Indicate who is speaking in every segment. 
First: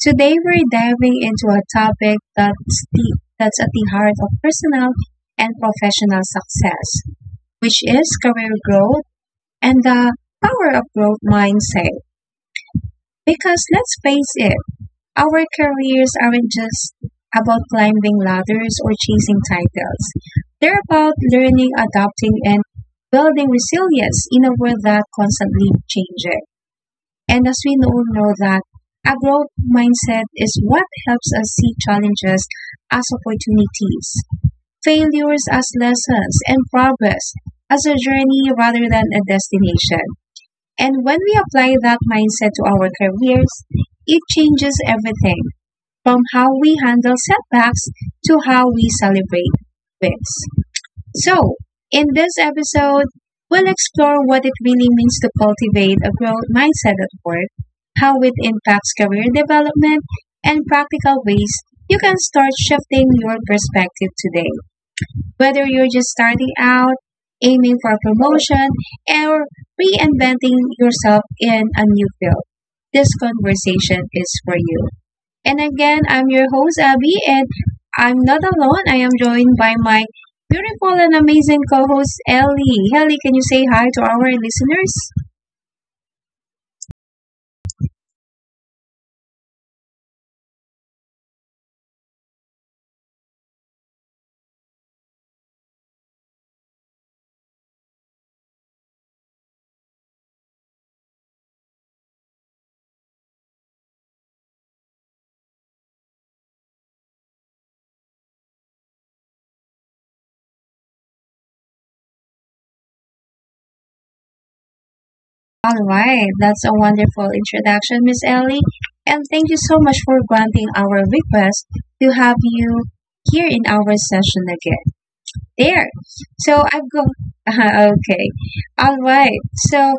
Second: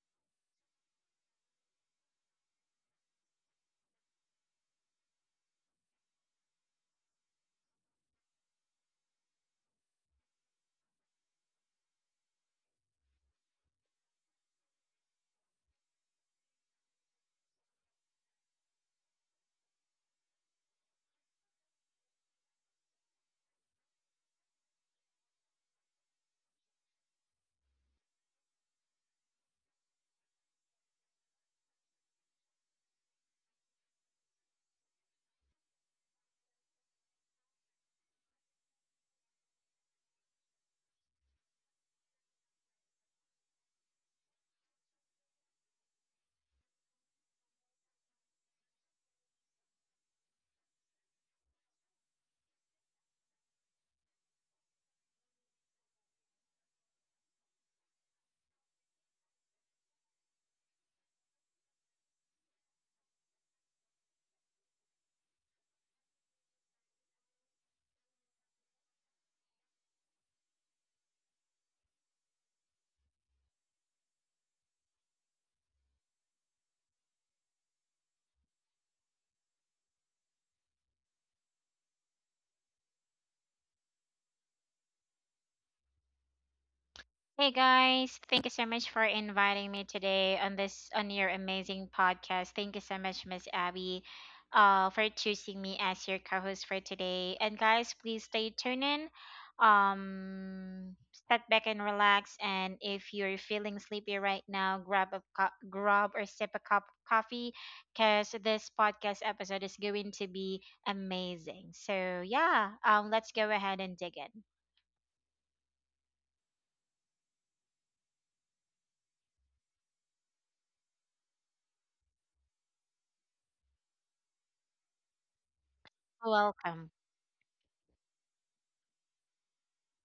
Speaker 1: Today we're diving into a topic that's at the heart of personal and professional success, which is career growth and the power of growth mindset. Because let's face it, our careers aren't just about climbing ladders or chasing titles. They're about learning, adapting, and building resilience in a world that constantly changes. And as we all know that a growth mindset is what helps us see challenges as opportunities, failures as lessons, and progress as a journey rather than a destination. And when we apply that mindset to our careers, it changes everything from how we handle setbacks to how we celebrate wins. So, in this episode, we'll explore what it really means to cultivate a growth mindset at work, how it impacts career development, and practical ways you can start shifting your perspective today. Whether you're just starting out, aiming for promotion, or reinventing yourself in a new field, this conversation is for you. And again, I'm your host, Abby, and I'm not alone. I am joined by my beautiful and amazing co host, Ellie. Ellie, can you say hi to our listeners?
Speaker 2: Hey guys, thank you so much for inviting me today on your amazing podcast. Thank you so much, Miss Abby, for choosing me as your co-host for today. And guys, please stay tuned in. Step back and relax. And if you're feeling sleepy right now, grab or sip a cup of coffee, cause this podcast episode is going to be amazing. So yeah, let's go ahead and dig in.
Speaker 1: All right, that's a wonderful introduction, Miss Ellie. And thank you so much for granting our request to have you here in our session again. There. So
Speaker 2: Welcome.
Speaker 1: I've got okay, all right. So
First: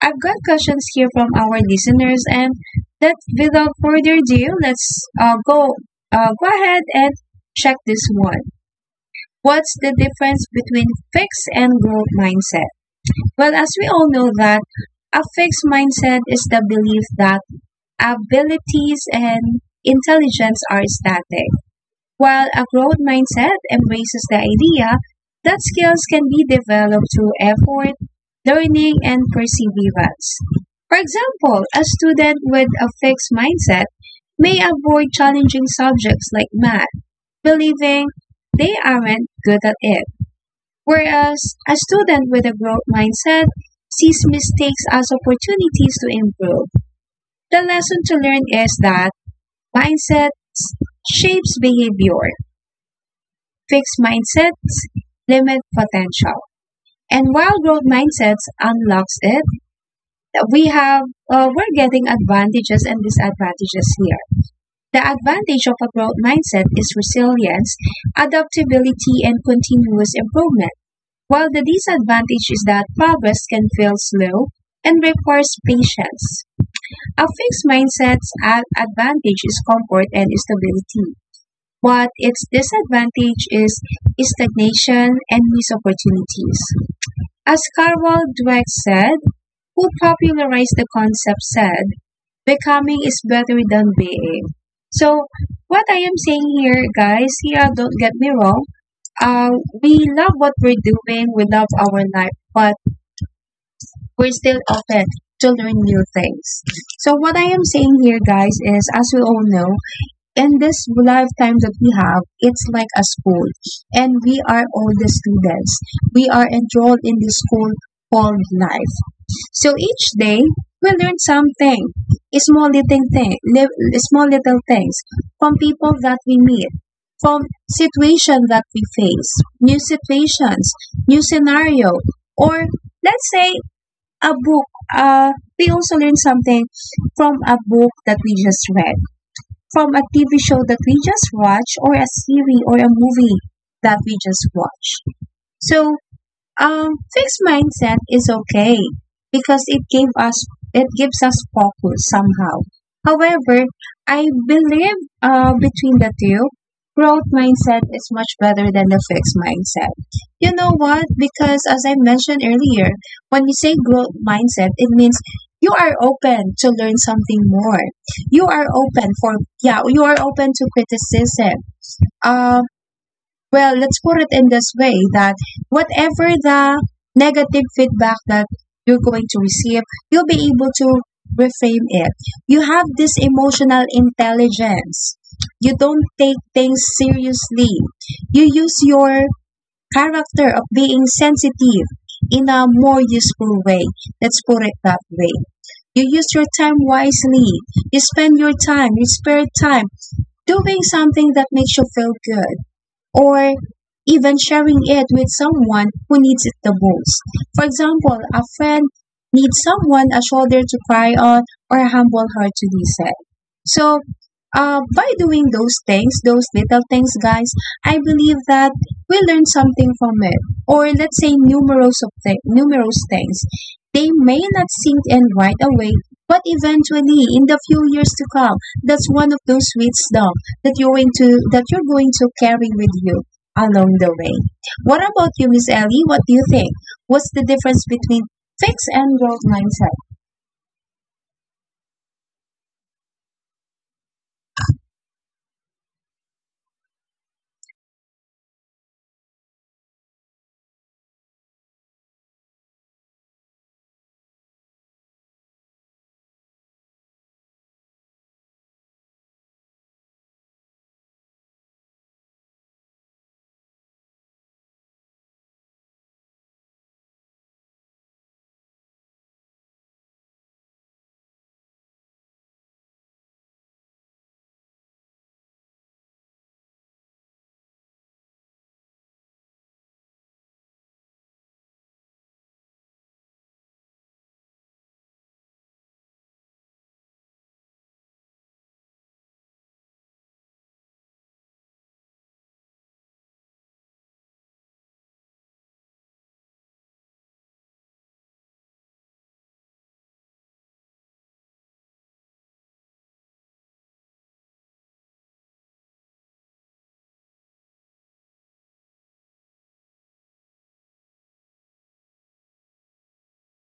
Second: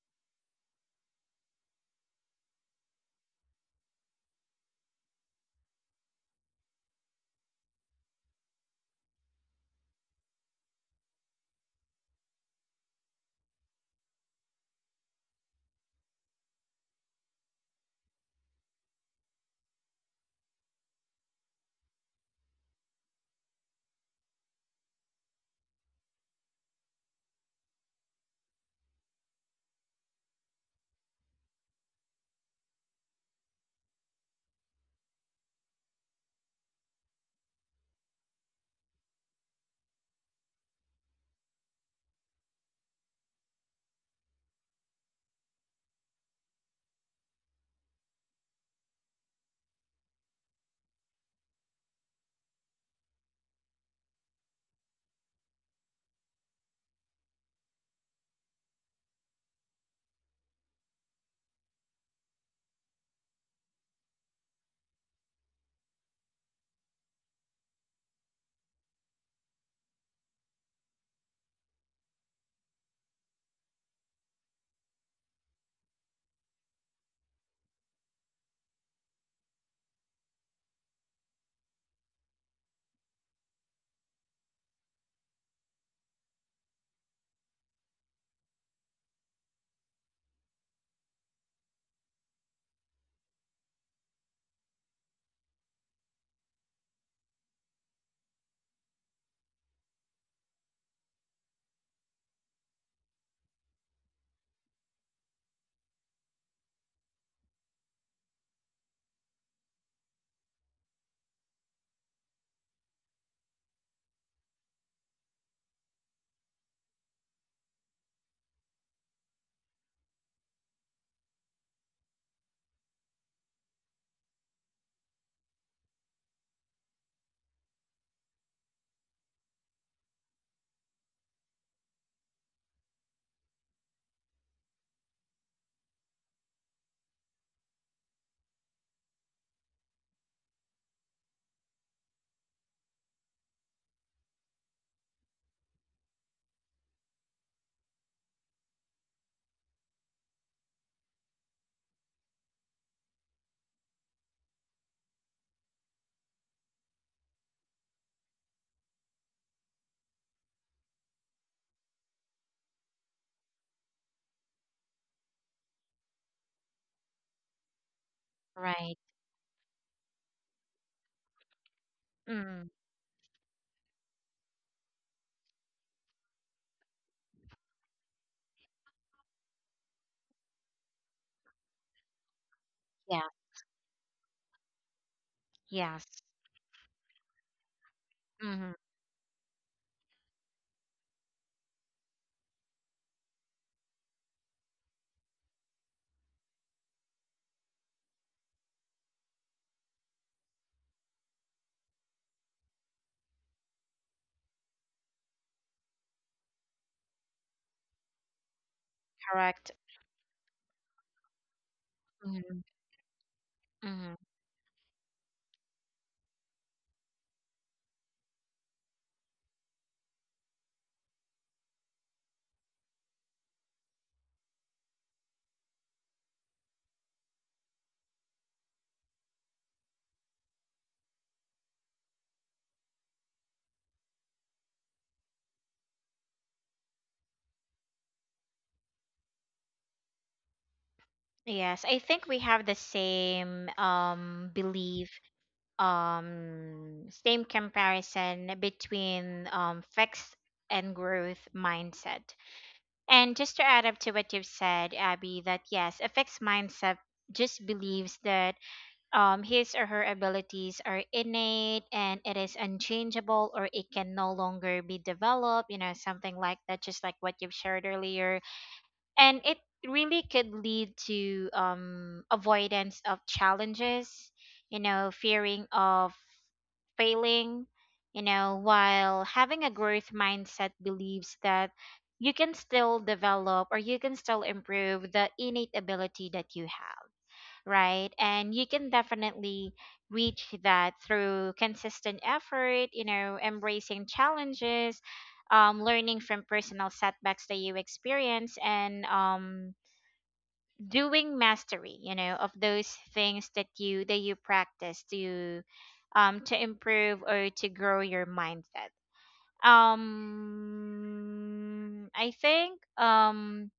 Speaker 1: I've got questions here from our listeners, and that without further ado, let's go go ahead and check this one. What's the difference between fixed and growth mindset? Well, as we all know that a fixed mindset is the belief that abilities and intelligence are static, while a growth mindset embraces the idea that skills can be developed through effort, learning, and perseverance. For example, a student with a fixed mindset may avoid challenging subjects like math, believing they aren't good at it. Whereas a student with a growth mindset sees mistakes as opportunities to improve. The lesson to learn is that mindset shapes behavior, fixed mindsets limit potential. And while growth mindsets unlocks it, we have we're getting advantages and disadvantages here. The advantage of a growth mindset is resilience, adaptability, and continuous improvement. While the disadvantage is that progress can feel slow and requires patience. A fixed mindset's advantage is comfort and stability but its disadvantage is stagnation and missed opportunities. As Karl Dweck said, who popularized the concept said, becoming is better than being. So, what I am saying here, guys, yeah, don't get me wrong. Uh, we love what we're doing, we love our life, but we're still open to learn new things. So, what I am saying here, guys, is as we all know, in this lifetime that we have, it's like a school, and we are all the students. We are enrolled in this school called life. So each day, we learn something, small little thing, small little things from people that we meet, from situation that we face, new situations, new scenario, or let's say a book. Uh, we also learn something from a book that we just read from a TV show that we just watched or a series or a movie that we just watched. So fixed mindset is okay because it gives us focus somehow. However, I believe between the two, growth mindset is much better than the fixed mindset. You know what? Because as I mentioned earlier, when we say growth mindset, it means you are open to learn something more. You are
Speaker 2: Right.
Speaker 1: open for yeah, you are open to criticism. Um,
Speaker 2: Mm,
Speaker 1: well, let's put it in this way that whatever the negative feedback that you're going to receive, you'll be able to reframe it. You have this
Speaker 2: yeah.
Speaker 1: emotional intelligence. You don't
Speaker 2: Yes.
Speaker 1: take things seriously. You
Speaker 2: Hmm.
Speaker 1: use your character of being sensitive in a more useful way. Let's put it that way. You use your time wisely. You spend your time, your spare time, doing something that makes you feel good or even sharing it with someone who needs it the most. For example, a friend needs
Speaker 2: Correct.
Speaker 1: someone, a shoulder to cry on, or a humble heart
Speaker 2: Hmm.
Speaker 1: to listen. So,
Speaker 2: Hmm.
Speaker 1: by doing those things, those little things, guys, I believe that we learn something from it, or let's say numerous things. They may not sink in right away, but eventually, in the few years to come, that's one of those wisdom that you're going to carry with you along the way. What about you, Miss Ellie? What do you think? What's the difference between fixed and growth mindset?
Speaker 2: Yes, I think we have the same belief, same comparison between fixed and growth mindset. And just to add up to what you've said, Abby, that yes, a fixed mindset just believes that his or her abilities are innate and it is unchangeable, or it can no longer be developed, you know, something like that, just like what you've shared earlier, and it really could lead to avoidance of challenges, fearing of failing, while having a growth mindset believes that you can still develop, or you can still improve the innate ability that you have, right? And you can definitely reach that through consistent effort, embracing challenges, learning from personal setbacks that you experience, and doing mastery, of those things that you practice to, to improve or to grow your mindset. I think,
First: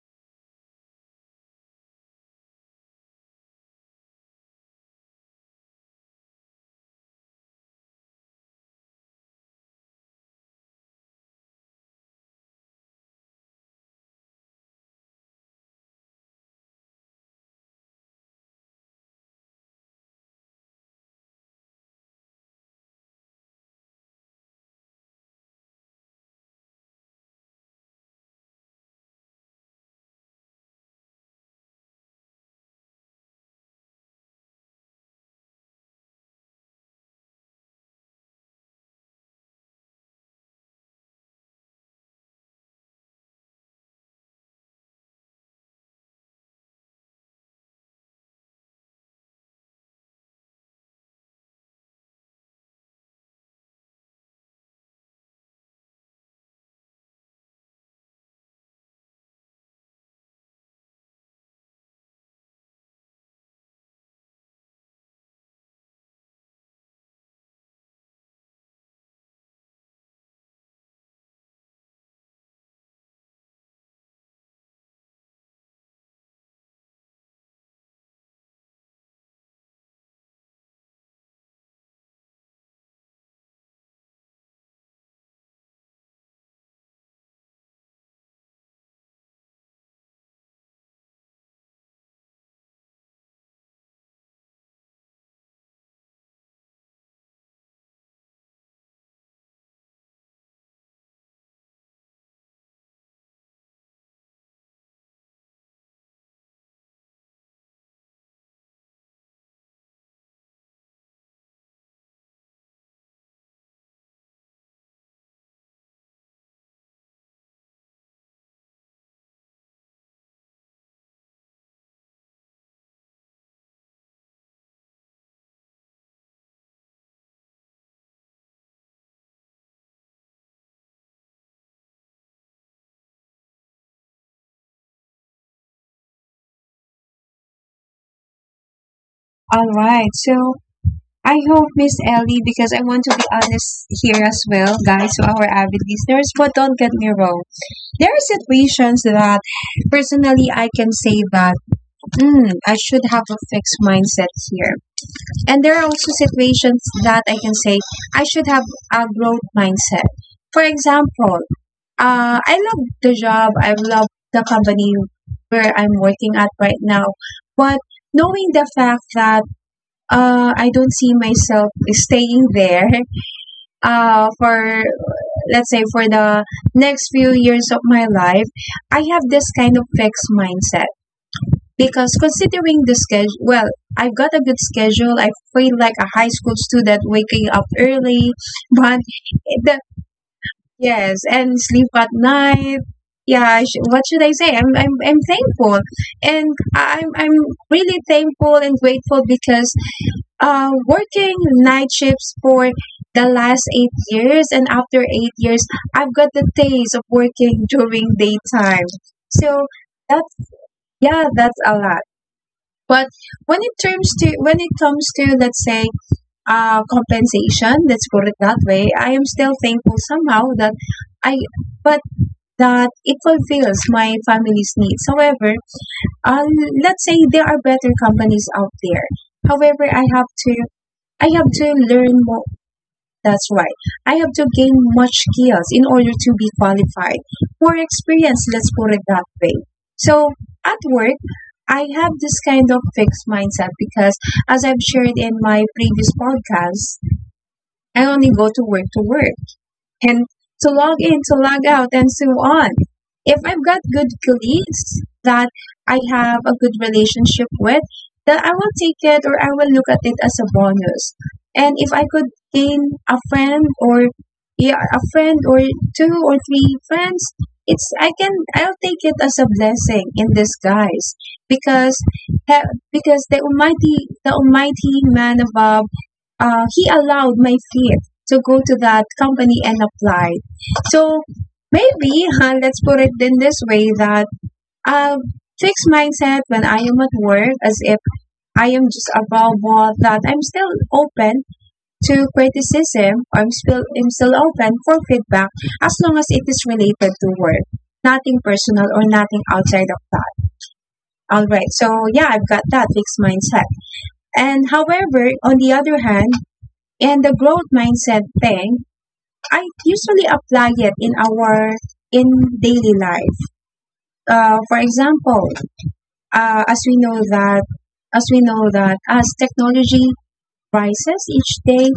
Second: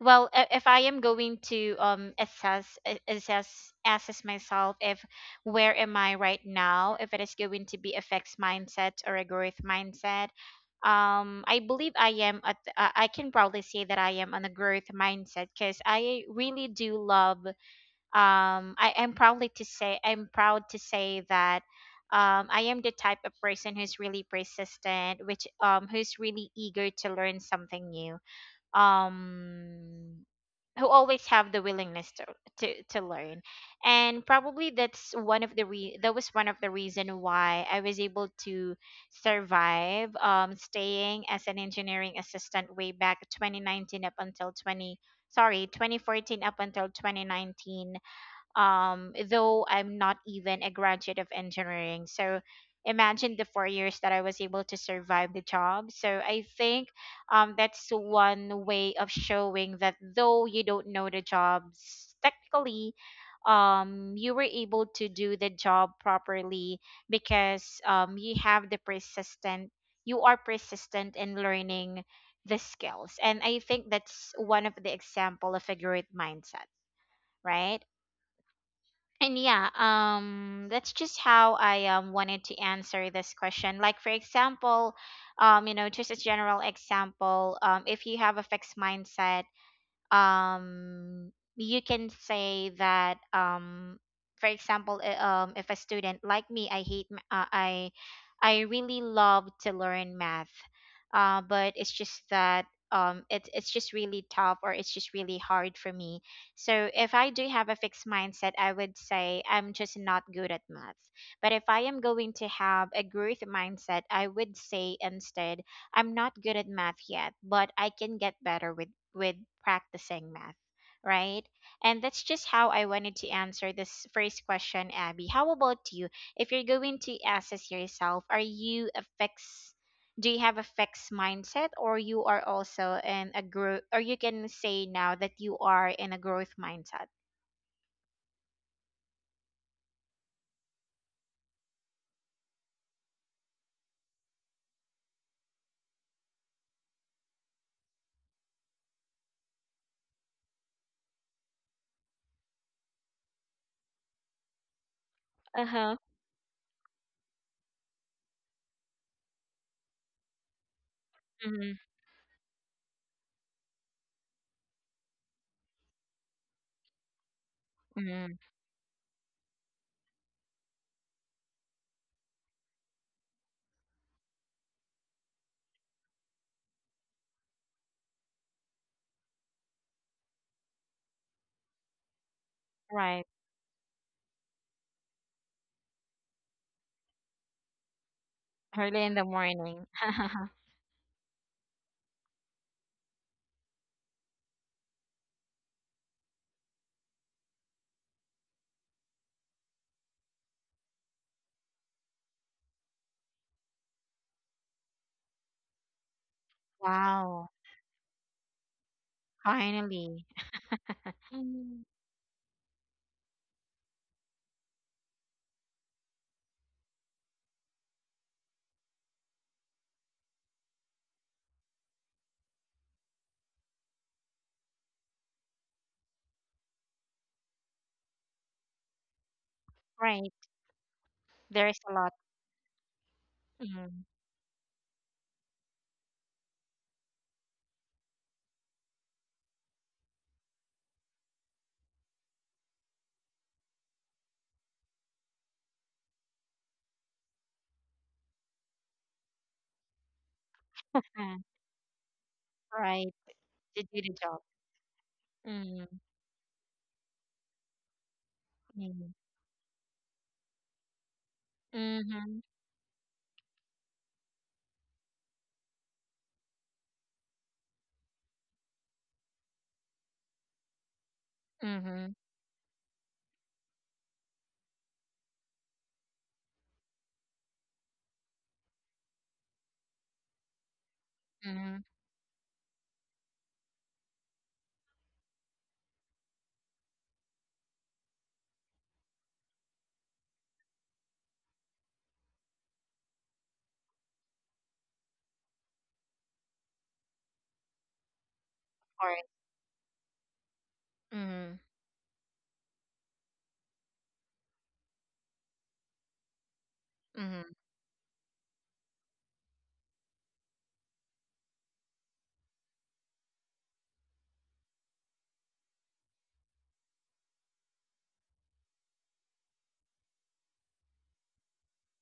Speaker 2: well, if I am going to assess a- assess assess myself, if where am I right now, if it is going to be a fixed mindset or a growth mindset, I believe I am at, I can probably say that I am on a growth mindset, because I really do love, I am proudly to say I'm proud to say that, I am the type of person who's really persistent, which who's really eager to learn something new. Um, who always have the willingness to, to learn, and probably that was one of the reason why I was able to survive, staying as an engineering assistant way back 2019 up until 20, sorry, 2014 up until 2019, though I'm not even a graduate of engineering. So imagine the 4 years that I was able to survive the job. So I think, that's one way of showing that though you don't know the jobs technically, you were able to do the job properly because, you are persistent in learning the skills. And I think that's one of the example of a growth mindset, right? And yeah, that's just how I, wanted to answer this question. Like, for example, just a general example, if you have a fixed mindset, um you can say that, for example, if a student like me, I hate ma- I really love to learn math, but it's just that, it's just really tough, or it's just really hard for me. So if I do have a fixed mindset, I would say I'm just not good at math. But if I am going to have a growth mindset, I would say instead, I'm not good at math yet, but I can get better with, with practicing math, right? And that's just how I wanted to answer this first question, Abby. How about you? If you're going to assess yourself, are you a fix? Do you have a fixed mindset, or you are also in a growth, or you can say now that you are in a growth mindset?
Speaker 1: All right. So I hope Miss Ellie, because I want to be honest here as well, guys, to our avid listeners. But don't get me wrong. There are situations that personally I can say that mm, I should have a fixed mindset here. And
Speaker 2: Uh
Speaker 1: there are
Speaker 2: huh.
Speaker 1: also situations that I can say I should have a growth mindset. For example,
Speaker 2: Hmm.
Speaker 1: I love the job, I love the company where I'm working at right now, but
Speaker 2: Hmm.
Speaker 1: knowing the fact that I don't see myself staying there for, let's say, for the next few years of my life, I have this kind of fixed mindset because considering the
Speaker 2: Right.
Speaker 1: schedule, well, I've got a good schedule. I feel like a high school student waking up early, but
Speaker 2: Early in the
Speaker 1: the,
Speaker 2: morning.
Speaker 1: yes, and sleep at night. Yeah, what should I say? I'm thankful, and I'm really thankful and grateful because working night shifts for the last eight years, and after eight years, I've got the taste of
Speaker 2: Wow!
Speaker 1: working during daytime. So
Speaker 2: Finally.
Speaker 1: that's yeah, that's a
Speaker 2: Mm.
Speaker 1: lot. But when it terms to when it comes to let's say compensation, let's put it that way, I am still thankful somehow that I but that it fulfills my family's needs. However, uh, let's say there are better companies out there. However,
Speaker 2: Right?
Speaker 1: I have to
Speaker 2: There's a lot.
Speaker 1: learn more that's right.
Speaker 2: Mhm.
Speaker 1: I have to gain much skills in order to be qualified. More experience, let's put it that way. So at work, I have this kind of fixed mindset because, as I've shared in my previous podcast, I only go to work and to log
Speaker 2: Uh,
Speaker 1: in, to log out, and so on.
Speaker 2: right,
Speaker 1: If I've got
Speaker 2: to do
Speaker 1: good
Speaker 2: the job.
Speaker 1: colleagues that
Speaker 2: Mm.
Speaker 1: I have a good relationship with, then I will take
Speaker 2: Mm.
Speaker 1: it or I will look at it as a bonus. And if I could
Speaker 2: Mhm.
Speaker 1: gain a friend or yeah, a friend or two or three friends, it's I can I'll take it as a blessing in disguise because
Speaker 2: Mhm.
Speaker 1: because the almighty man above he allowed my fear to go to that company and apply. So
Speaker 2: Mhm.
Speaker 1: maybe huh, let's put it in this way that uh, fixed mindset when I am at work, as if I am just above board, that I'm still open to criticism, or I'm still open for feedback as long as it is related to work, nothing personal or
Speaker 2: Alright.
Speaker 1: nothing outside of that. All
Speaker 2: Mhm.
Speaker 1: right, so yeah, I've got that fixed mindset. And however, on the other hand, and the
Speaker 2: Mhm.
Speaker 1: growth mindset thing, I usually apply it in our in daily life. For example, uh, as we know that as we know that as technology rises each day,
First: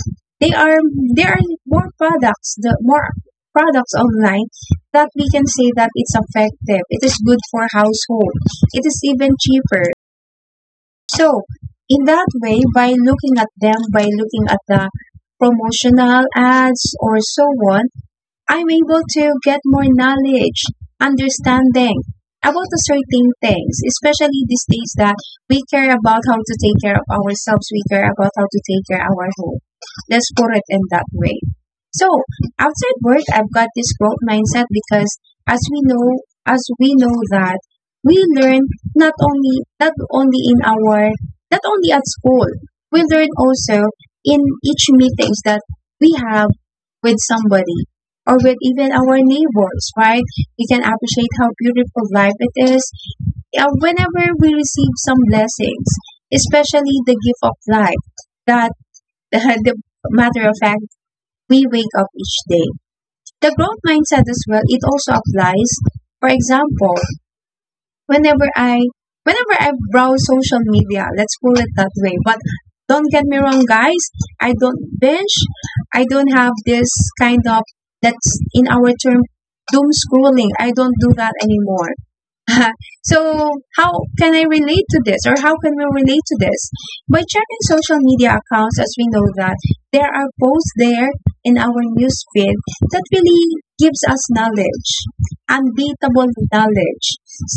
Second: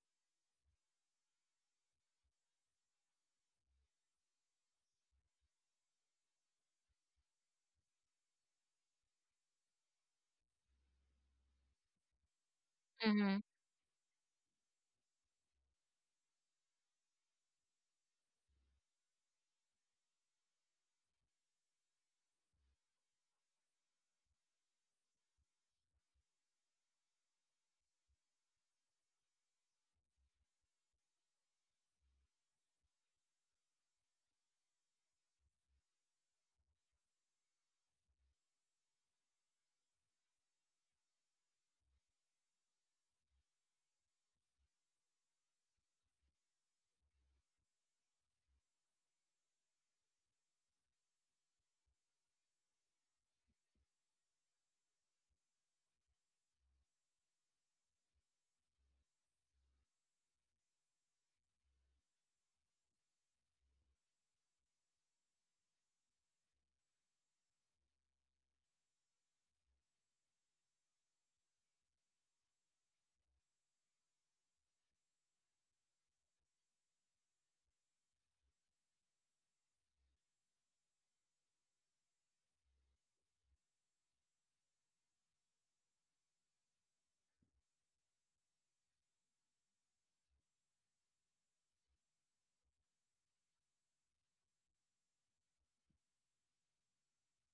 Speaker 1: they are there are more products, the more products online that we can say that it's effective. It is good for household. It is even cheaper so, in that way,
Speaker 2: Mhm.
Speaker 1: by looking at the promotional ads or so on, I'm able to get more knowledge, understanding about the certain things, especially these days that we care about how to take care of ourselves, we care about how to take care of our home. Let's put it in that way. So outside work, I've got this growth mindset because as we know that we learn not only not only in our not only at school, we learn also in each meetings that we have with somebody or with even our neighbors, right? We can appreciate how beautiful life it is whenever we receive some blessings, especially the gift of life that the matter of fact we wake up each day. The growth mindset as well, it also applies. For example, whenever I whenever I browse social media, let's call it that way. But don't get me wrong, guys. I don't binge. I don't have this kind of that's in our term doom scrolling. I don't do that anymore. So how can I relate to this or how can we relate to this? By checking social media accounts as we know that there are posts there in our news feed that really gives us knowledge, unbeatable knowledge,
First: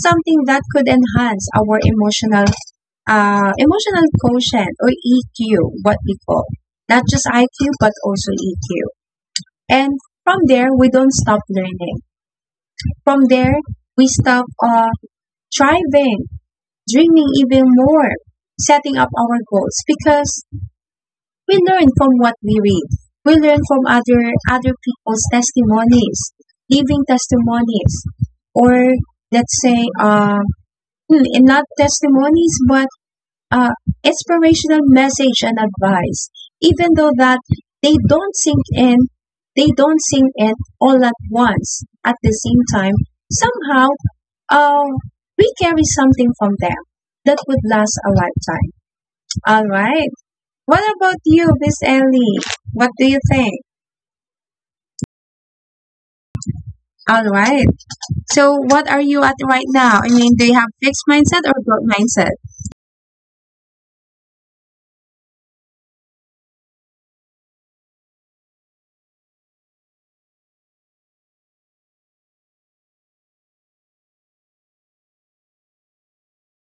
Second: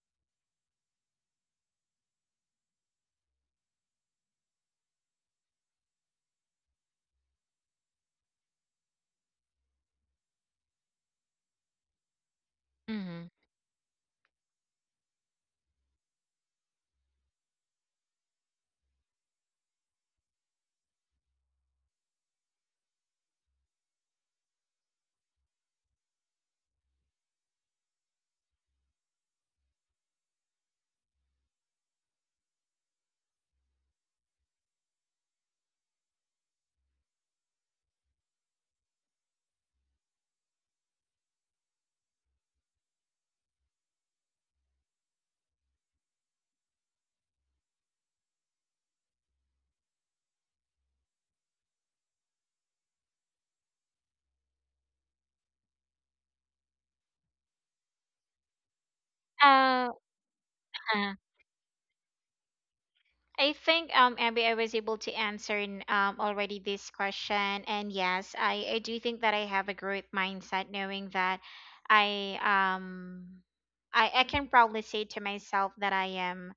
Speaker 1: something that could enhance our emotional quotient or EQ, what we call. Not just IQ but also EQ. And from there we don't stop learning. From
Speaker 2: Mhm.
Speaker 1: there we stop striving dreaming even more, setting up our goals because we learn from what we read. We learn from other people's testimonies, living testimonies, or let's say, not testimonies, but uh, inspirational message and advice. Even though that they don't sink in, they don't sink in all at once at the same time. Somehow um, we carry something from them that would last a lifetime. All right. What about you, Miss Ellie? What do you think? All right. So, what are you at right
Speaker 2: Uh,
Speaker 1: now? I mean, do you have fixed
Speaker 2: uh,
Speaker 1: mindset or growth mindset?
Speaker 2: I think, Abby, I was able to answer, already this question, and yes, I do think that I have a growth mindset, knowing that I um I can proudly say to myself that I am,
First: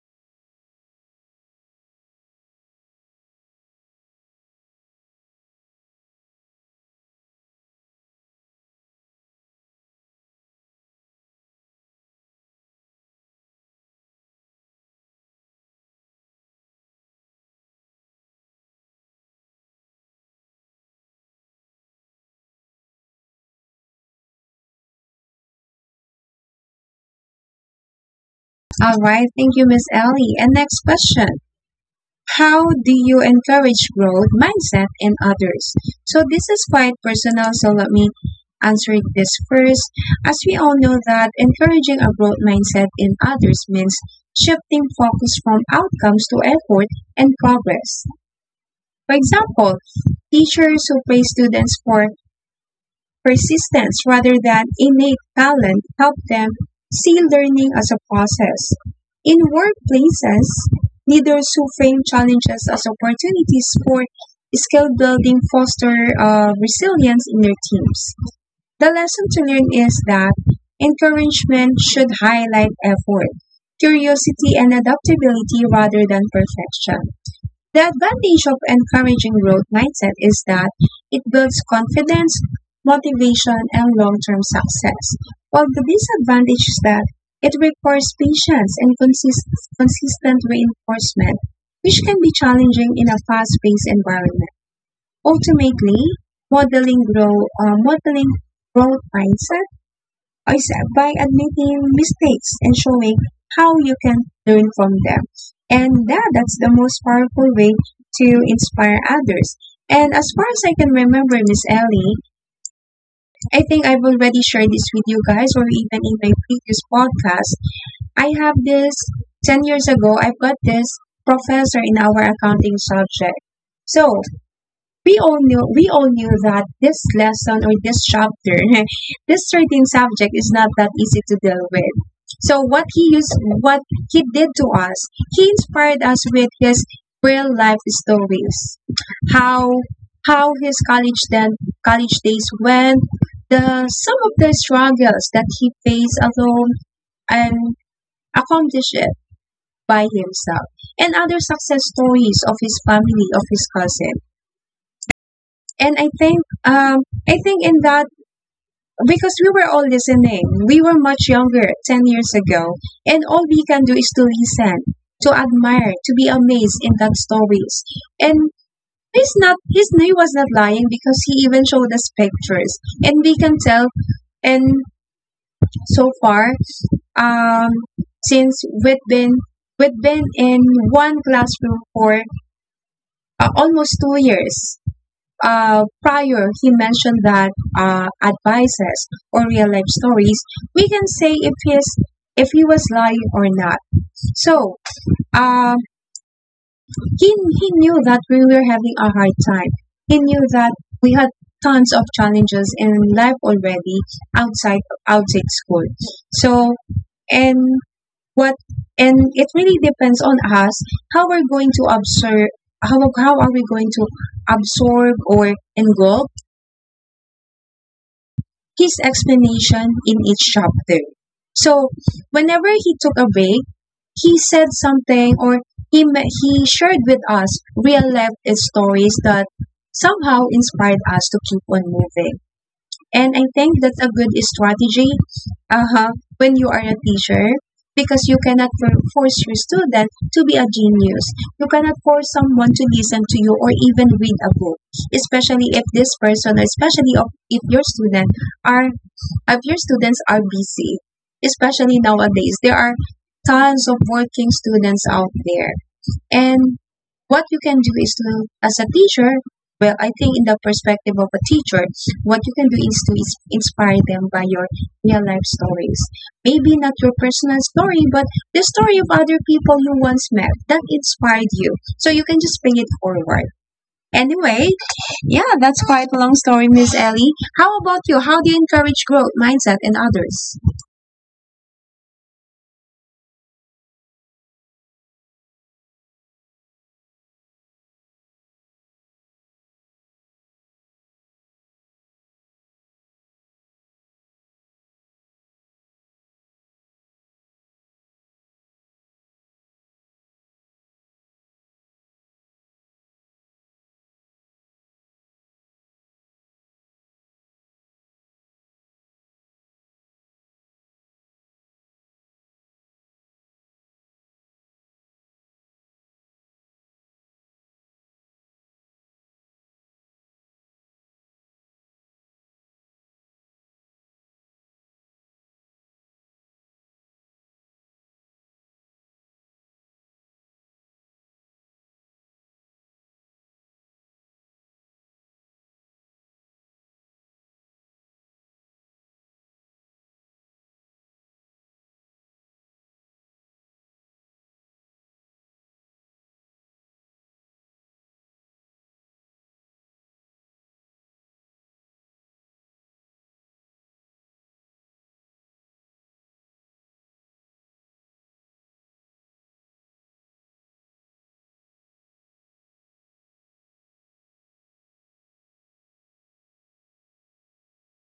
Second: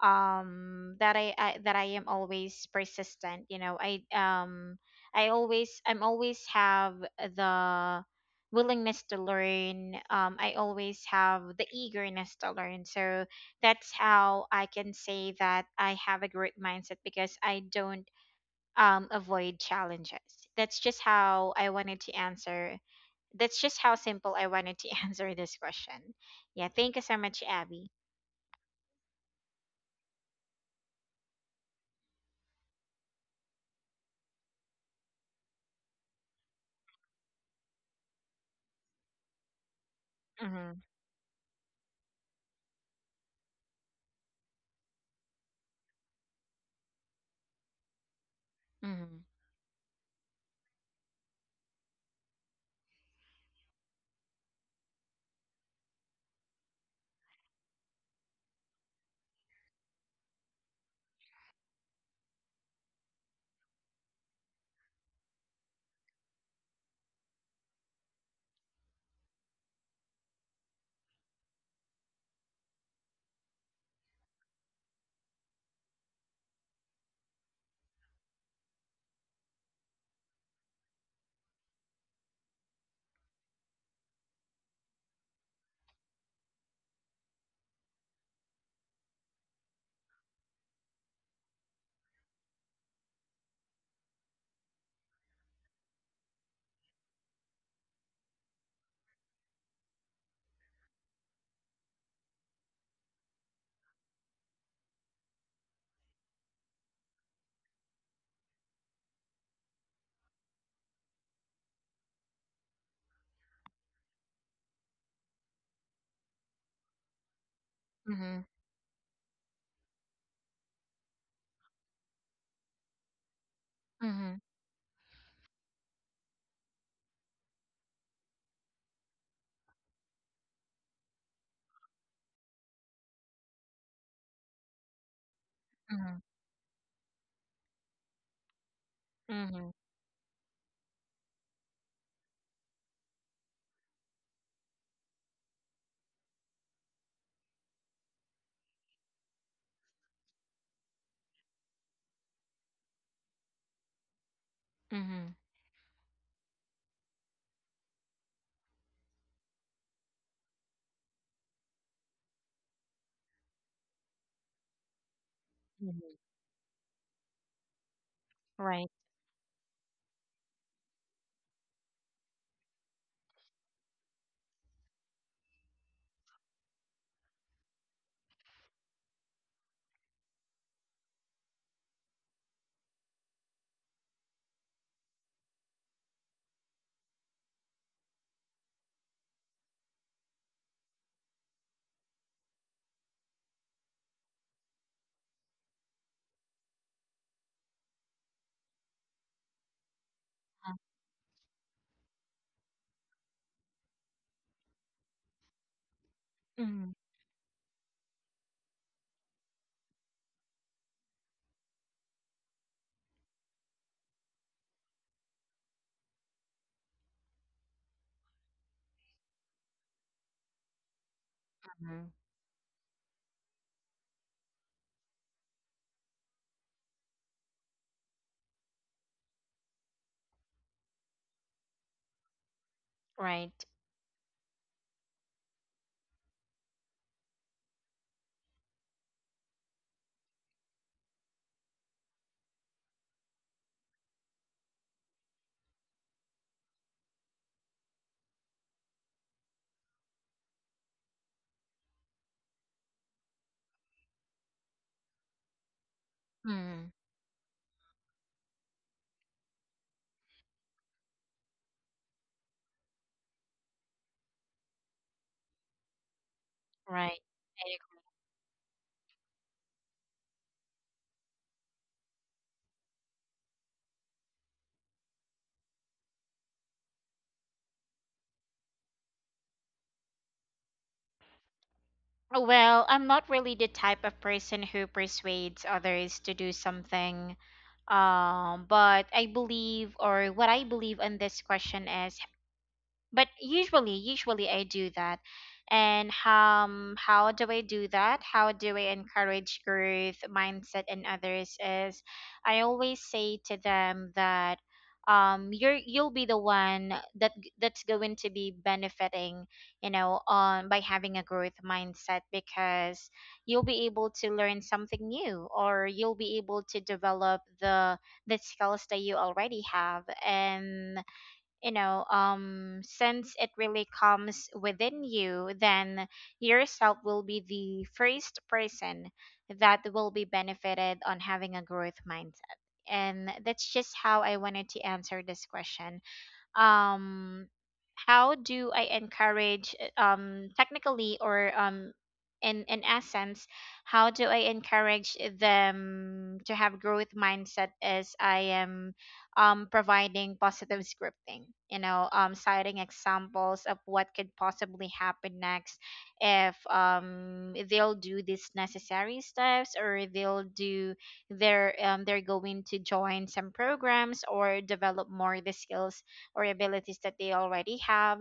Speaker 2: that I am always persistent. I'm always have the willingness to learn, I always have the eagerness to learn. So that's how I can say that I have a great mindset, because I don't avoid challenges. that's just how I wanted to answer that's just how simple I wanted to answer this question. Yeah, thank you so much, Abby.
Speaker 1: All right. Thank you, Miss Ellie. And next question. How do you encourage growth mindset in others? So this is quite personal, so let me answer this first. As we
Speaker 2: Mm-hmm.
Speaker 1: all know that encouraging a growth mindset in others means shifting focus from outcomes to effort and progress.
Speaker 2: Mm-hmm.
Speaker 1: For example, teachers who praise students for persistence rather than innate talent help them see learning as a process. In workplaces, leaders who frame challenges as opportunities for skill building foster resilience in their teams. The lesson to learn is that encouragement should highlight effort, curiosity, and adaptability rather than perfection. The advantage of encouraging growth mindset is that it builds confidence, motivation, and long-term success, while the disadvantage is that it requires patience and consistent reinforcement, which can be challenging in a fast-paced environment. Ultimately, modeling grow, modeling growth mindset is by admitting mistakes and showing how you can learn from them. And that's the most powerful way to inspire others. And as far as I can remember, Miss Ellie, I think I've already shared this with you guys or even in my previous podcast. I
Speaker 2: Mm-hmm.
Speaker 1: have this 10 years ago, I've got this professor in our accounting subject. So,
Speaker 2: Mm-hmm.
Speaker 1: we all knew that this lesson or this chapter this certain subject is not that easy to deal with, so what he did to us, he inspired
Speaker 2: Mhm.
Speaker 1: us with his real life stories,
Speaker 2: Mhm.
Speaker 1: how his college then college days went, the some of the struggles that he faced alone and accomplished it by himself, and other success stories of his family, of his cousin.
Speaker 2: Mhm.
Speaker 1: And I think in that because we were all listening, we were much younger 10 years ago, and all we can do is to listen, to admire, to
Speaker 2: Mhm.
Speaker 1: be amazed in that stories. And
Speaker 2: Right.
Speaker 1: he was not lying because he even showed us pictures, and we can tell. And so far, um, since we've been in one classroom for almost 2 years. Prior he mentioned that advices or real life stories, we can say if he's if he was lying or not. So uh, he knew that we were having a hard time. He knew that we had tons of challenges in life already outside school. So
Speaker 2: Mhm.
Speaker 1: and what and it really depends on us how we're going to observe, how are we going to absorb or engulf his explanation in each chapter. So
Speaker 2: Mhm.
Speaker 1: whenever he took a break, he said something, or he shared with us real life stories that somehow inspired us to keep on moving. And I
Speaker 2: Right.
Speaker 1: think that's a good strategy, uh-huh, when you are a teacher, because you cannot force your student to be a genius. You cannot force someone to listen to you or even read a book, especially if this person, especially if your student, are if your students are busy. Especially nowadays, there are tons of working students out there. And
Speaker 2: Mhm.
Speaker 1: what you can do is to, as a teacher, well, I think in the perspective of a teacher, what you can do is to inspire them by your real life stories. Maybe not your
Speaker 2: Right.
Speaker 1: personal
Speaker 2: I agree.
Speaker 1: story, but the story of other people you once met that inspired you. So you can just bring it forward. Anyway, yeah, that's quite a long story, Miss Ellie. How about you? How do you encourage growth mindset in others?
Speaker 2: Well, I'm not really the type of person who persuades others to do something. But I believe, or what I believe on this question is, but usually I do that. And how do I encourage growth mindset and others is, I always say to them that, you'll be the one that's going to be benefiting, on, by having a growth mindset, because you'll be able to learn something new, or you'll be able to develop the skills that you already have. And, since it really comes within you, then yourself will be the first person that will be benefited on having a growth mindset. And that's just how I wanted to answer this question. um how do I encourage, technically, or in essence, how do I encourage them to have growth mindset, as I am providing positive scripting, citing examples of what could possibly happen next, if they'll do these necessary steps, or they'll do their they're going to join some programs or develop more the skills or abilities that they already have,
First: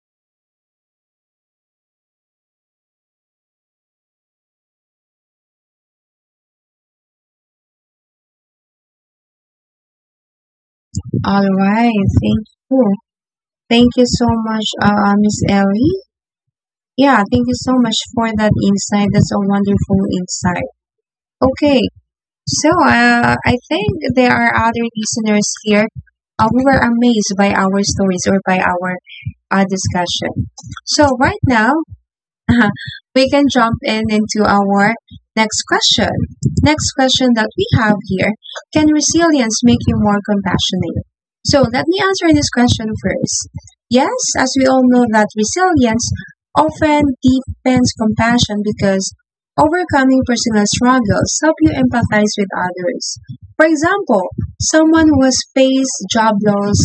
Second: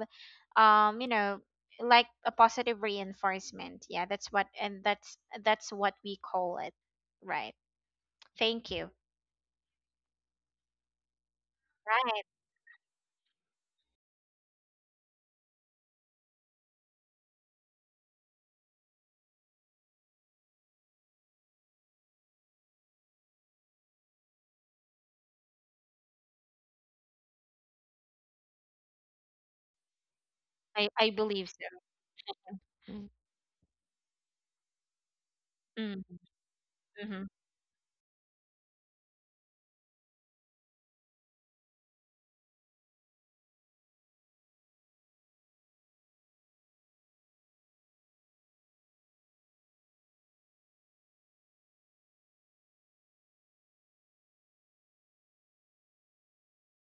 Speaker 2: um you know like a positive reinforcement. Yeah, that's what we call it, right? Thank you.
Speaker 1: All right,
Speaker 2: Right.
Speaker 1: thank you. Thank you so much, Miss Ellie. Yeah, thank you so much for that insight. That's a wonderful insight. Okay, so I think there are other listeners here who were amazed by our stories or by our discussion.
Speaker 2: I
Speaker 1: So right
Speaker 2: believe so.
Speaker 1: now,
Speaker 2: Mm.
Speaker 1: we can jump in into our next
Speaker 2: Mm.
Speaker 1: question. Next
Speaker 2: Hmm.
Speaker 1: question that we have here: can resilience make you more compassionate? So let me answer this question first. Yes, as we all know, that resilience often deepens compassion because overcoming personal struggles help you empathize with others. For example, someone who has faced job loss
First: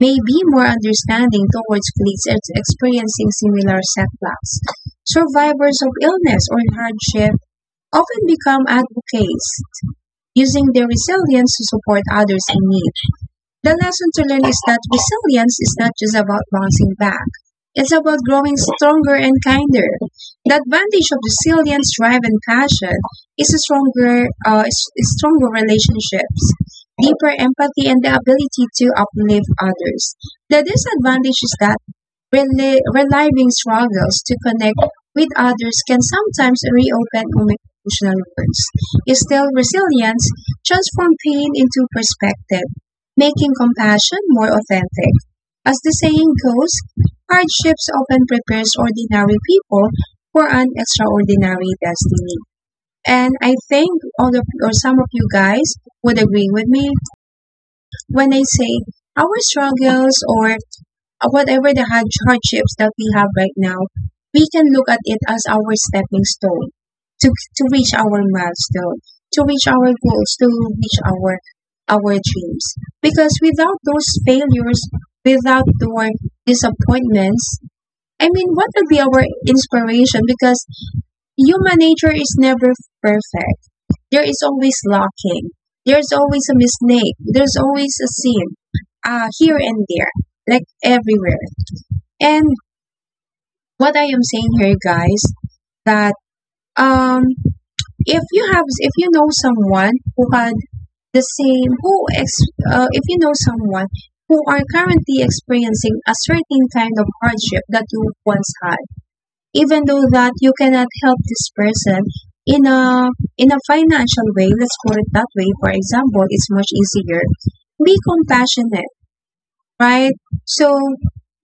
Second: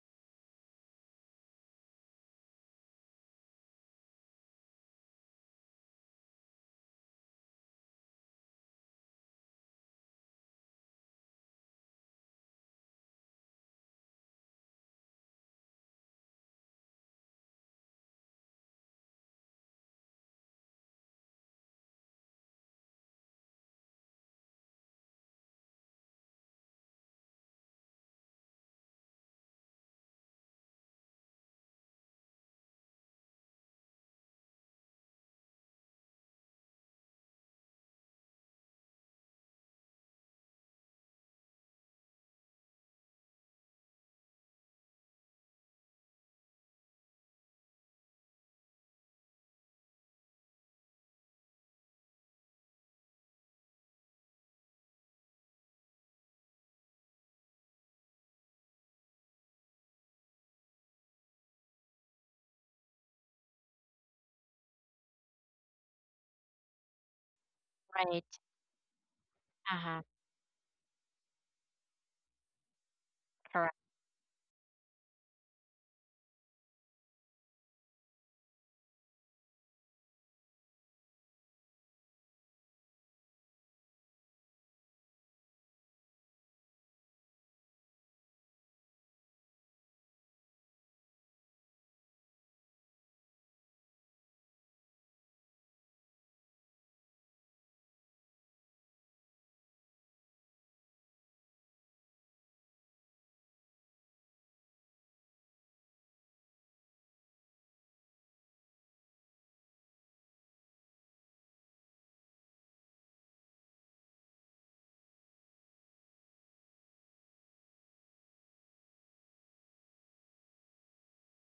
Speaker 1: may be more understanding towards colleagues experiencing similar setbacks. Survivors of illness or hardship often become advocates, using their resilience to support others in need. The lesson to learn is that resilience is not just about bouncing back. It's about growing stronger and kinder. The advantage of resilience, drive, and passion is is stronger relationships, deeper empathy, and the ability to uplift others. The disadvantage is that reliving struggles to connect with others can sometimes reopen emotional wounds, instill resilience, transform pain into perspective, making compassion more authentic. As the saying goes, hardships often prepares ordinary people for an extraordinary destiny. And I think all of or some of you guys would agree with me when I say our struggles or whatever the hardships that we have right now, we can look at it as our stepping stone to reach our
Speaker 2: Right.
Speaker 1: milestone, to reach our
Speaker 2: Uh-huh.
Speaker 1: goals, to reach our dreams. Because
Speaker 2: Correct.
Speaker 1: without those failures, without those disappointments, I mean, what would be our inspiration? Because human nature is never perfect. There is always lacking. There's always a mistake. There's always a sin, here and there, like everywhere. And what I am saying here, guys, that um, if you have, if you know someone who had the same, who ex, if you know someone who are currently experiencing a certain kind of hardship that you once had, even though that you cannot help this person in a in a financial way, let's put it that way. For example, it's much easier. Be compassionate, right? So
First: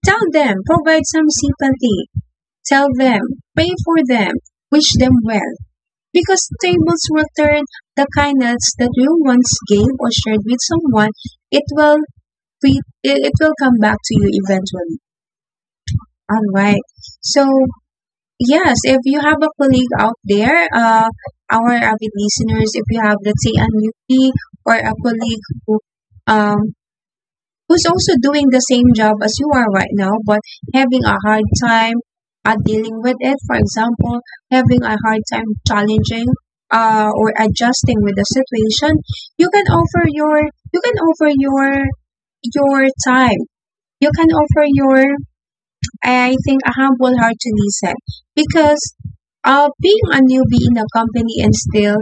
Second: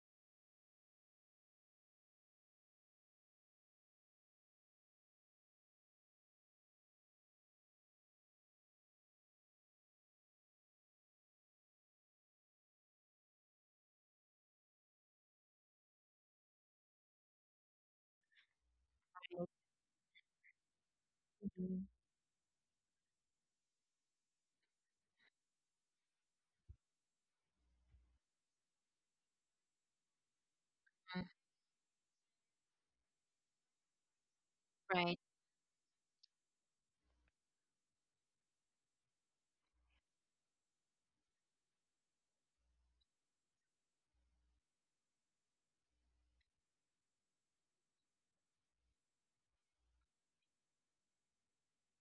Speaker 1: tell them, provide some sympathy, tell them, pay for them, wish them well, because tables will turn the kindness that you once gave or shared with someone. It will it will come back to you eventually. All right. So yes, if you have a colleague out there, our
Speaker 2: Mhm.
Speaker 1: avid listeners, if you have, let's say, a newbie or a colleague who um who's also doing the same job as you are right now, but having a
Speaker 2: Mm.
Speaker 1: hard time at dealing with it. For example, having a
Speaker 2: Right.
Speaker 1: hard time challenging or adjusting with the situation, you can offer your you can offer your your time, you can offer your, I think, a humble heart to Nissan, because being a newbie in a company and still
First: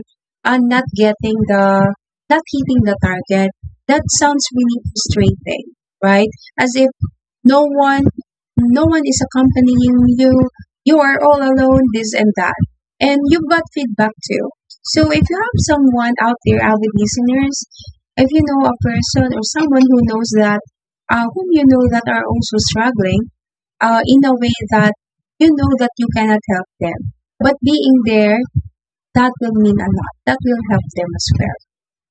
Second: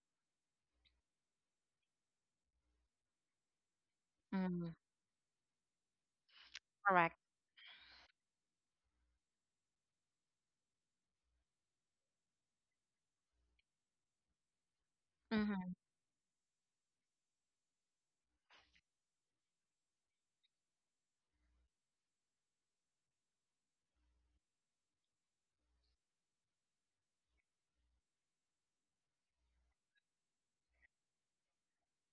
Speaker 1: not getting the, not hitting the target, that sounds
Speaker 2: Mm.
Speaker 1: really frustrating, right? As if
Speaker 2: Correct.
Speaker 1: no one, no one is accompanying you, you are all alone, this and that, and you've got feedback too. So if you have
Speaker 2: Mm-hmm.
Speaker 1: someone out there, out with listeners, if you know a person or someone who knows that whom you know that are also struggling in a way that you know that you cannot help them. But being there, that will mean a lot. That will help them as well.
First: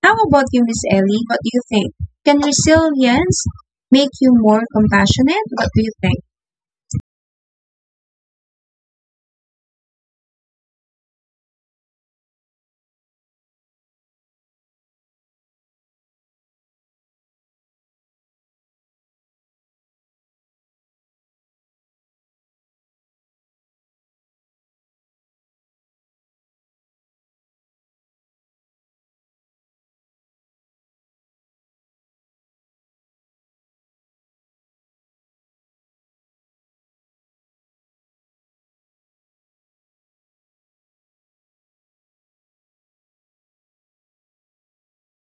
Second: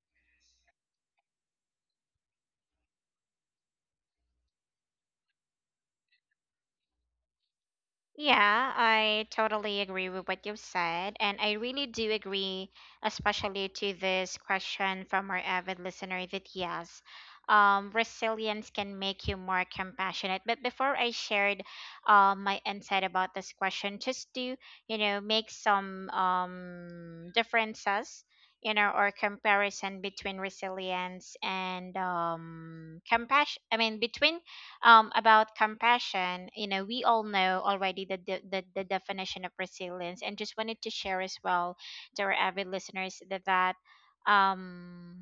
Speaker 1: How about you, Miss Ellie? What do you think? Can resilience make you more compassionate? What do you think?
Speaker 2: Yeah, I totally agree with what you've said. And I really do agree, especially to this question from our avid listener, that yes, resilience can make you more compassionate. But before I shared, my insight about this question, just to, make some, differences, or comparison between resilience and, compassion. I mean, between About compassion, we all know already the, the definition of resilience. And just wanted to share as well, to our avid listeners, that um,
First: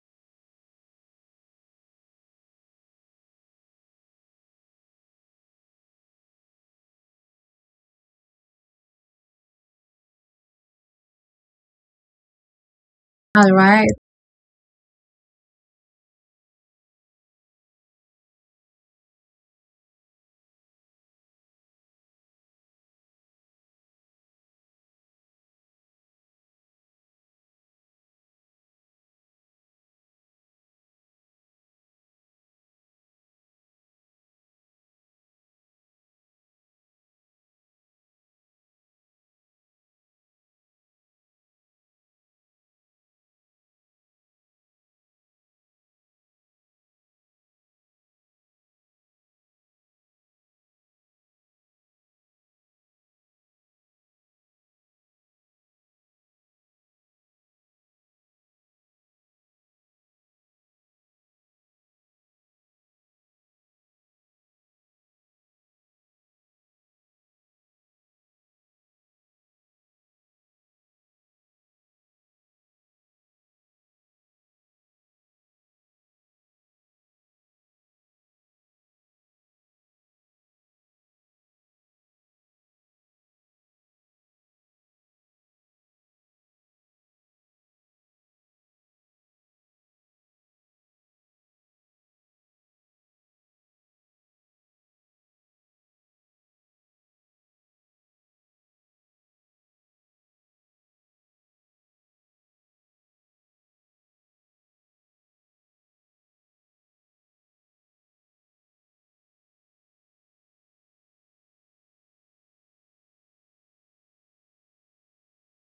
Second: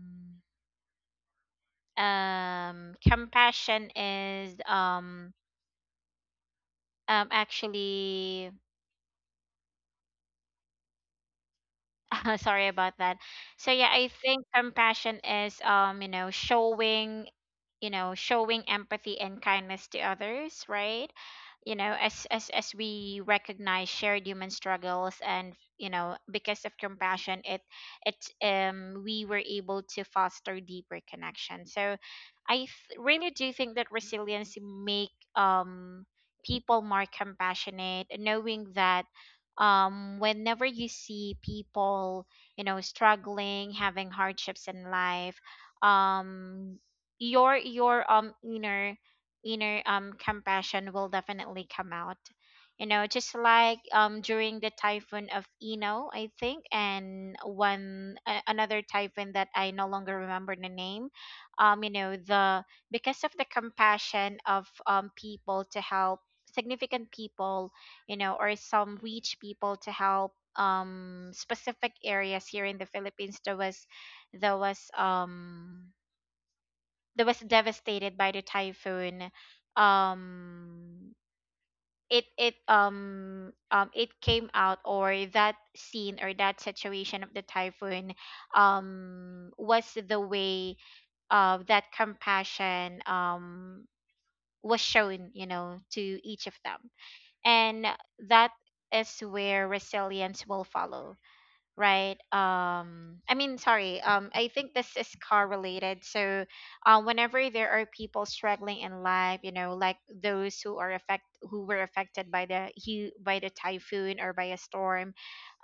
Speaker 2: compassion is, actually, sorry about that.
Speaker 1: All
Speaker 2: So
Speaker 1: right.
Speaker 2: yeah, I think compassion is showing you know showing empathy and kindness to others, right? As as we recognize shared human struggles. And, because of compassion, it we were able to foster deeper connection. So i th- really do think that resilience make, um people more compassionate, knowing that, whenever you see people, struggling, having hardships in life, um your inner compassion will definitely come out. Just like, during the typhoon of Ino, I think, and another typhoon that I no longer remember the name. You know the Because of the compassion of people to help significant people, or some rich people to help specific areas here in the Philippines, there was, there was um that was devastated by the typhoon. um it came out, or that scene, or that situation of the typhoon, was the way, that compassion was shown, to each of them. And that is where resilience will follow, right? I mean, sorry, I think this is car related. So, whenever there are people struggling in life, like those who are affect who were affected by by the typhoon, or by a storm,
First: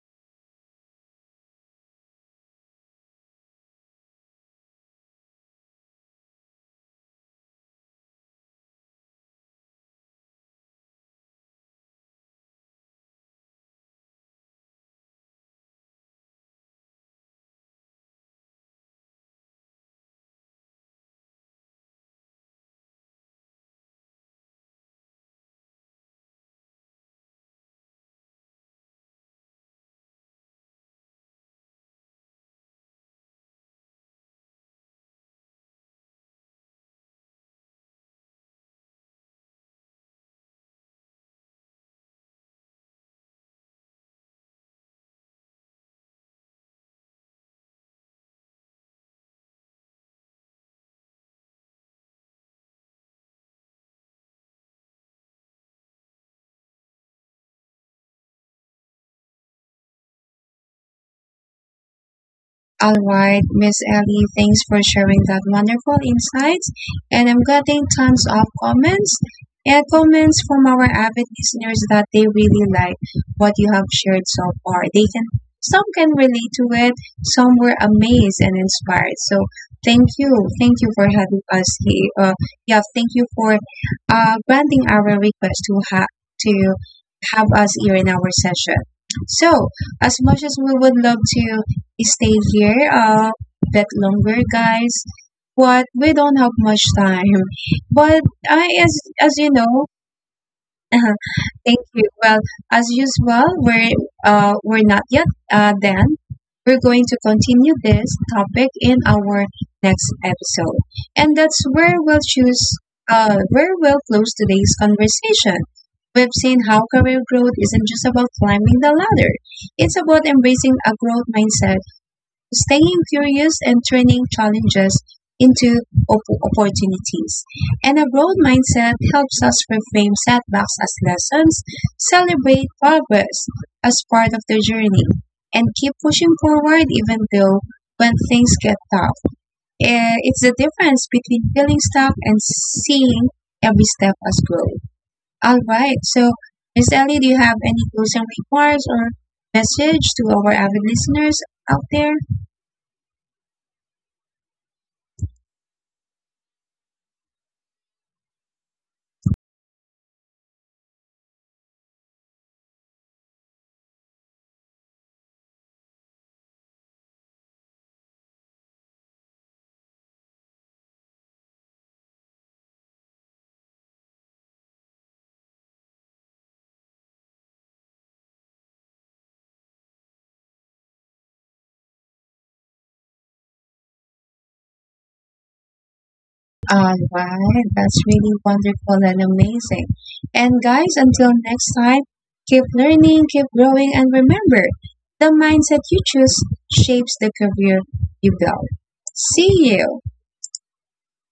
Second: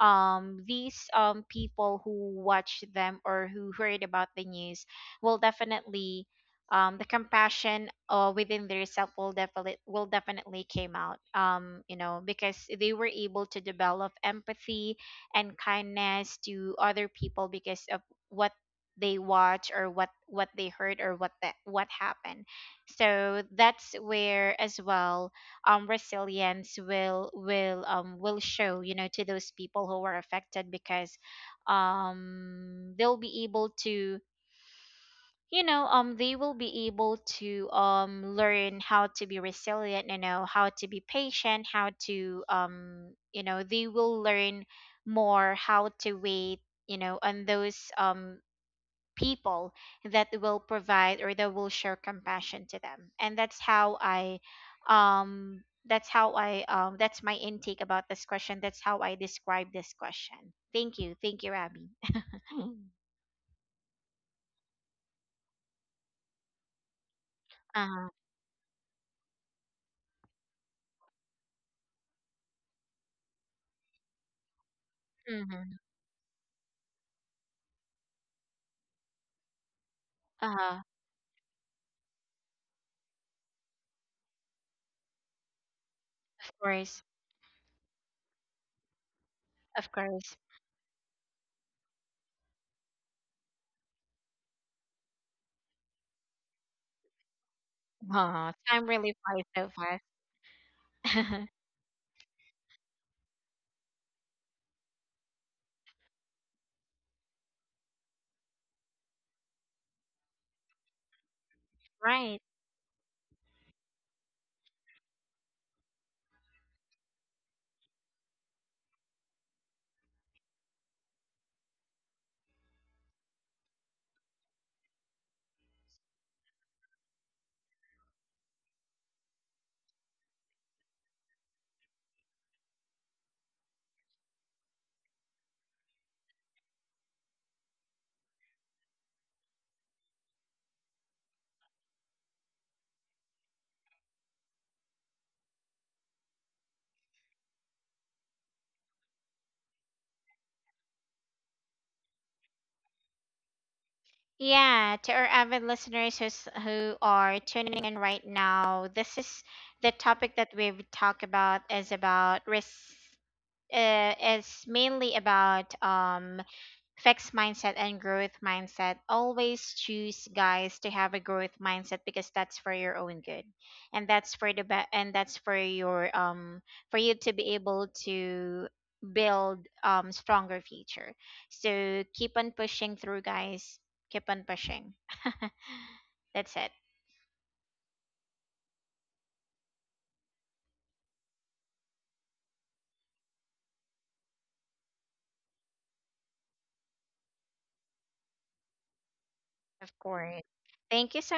Speaker 2: these people who watch them, or who heard about the news, will definitely, the compassion, within their self, will definitely, came out. Because they were able to develop empathy and kindness to other people, because of what they watch, or what they heard, or what happened. So that's where as well, resilience will show, to those people who were affected, because um they'll be able to they will be able to learn how to be resilient, how to be patient, how to, they will learn more how to wait, on those, people that will provide, or that will show compassion to them. And that's how I that's how I that's my intake about this question, that's how I describe this question. Thank you, thank you, Abby.
Speaker 1: All right, Miss Ellie, thanks for sharing that wonderful insights. And I'm getting
Speaker 2: Uh-huh.
Speaker 1: tons of comments and comments from our avid listeners that they really like what you have shared so far. They can,
Speaker 2: Hmm.
Speaker 1: some can relate to it, some were amazed and inspired. So thank you, thank
Speaker 2: Uh-huh.
Speaker 1: you for having us here. Yeah, thank you for granting our request to to
Speaker 2: Of course.
Speaker 1: have us here in our session. So,
Speaker 2: Of
Speaker 1: as
Speaker 2: course.
Speaker 1: much as we would love to stay here a bit longer, guys. But we don't have much time. But
Speaker 2: Oh, time really
Speaker 1: as you
Speaker 2: flies so
Speaker 1: know,
Speaker 2: fast.
Speaker 1: thank you. Well, as usual, we're we're not yet done. We're going to continue this topic in our next episode, and that's where we'll
Speaker 2: Right.
Speaker 1: choose where we'll close today's conversation. We've seen how career growth isn't just about climbing the ladder. It's about embracing a growth mindset, staying curious, and turning challenges into opportunities. And a growth mindset helps us reframe setbacks as lessons, celebrate progress as part of the journey, and keep pushing forward even though when things get tough. Eh, it's the difference between feeling stuck and seeing every step as growth. All right, so Miss Ellie, do you have any closing remarks or message to our avid listeners out there?
Speaker 2: Yeah, to our avid listeners who are tuning in right now, this is the topic that we've talked about, is about risk. Is mainly about, fixed mindset and growth mindset. Always choose, guys, to have a growth mindset, because that's for your own good, and that's for your, for you to be able to build, stronger future. So keep on pushing through, guys. Keep on pushing. That's it.
Speaker 1: All right, that's really wonderful and amazing. And guys, until next time, keep learning, keep growing, and remember the mindset you choose shapes the career you build. See
Speaker 2: Of
Speaker 1: you.
Speaker 2: course, thank you so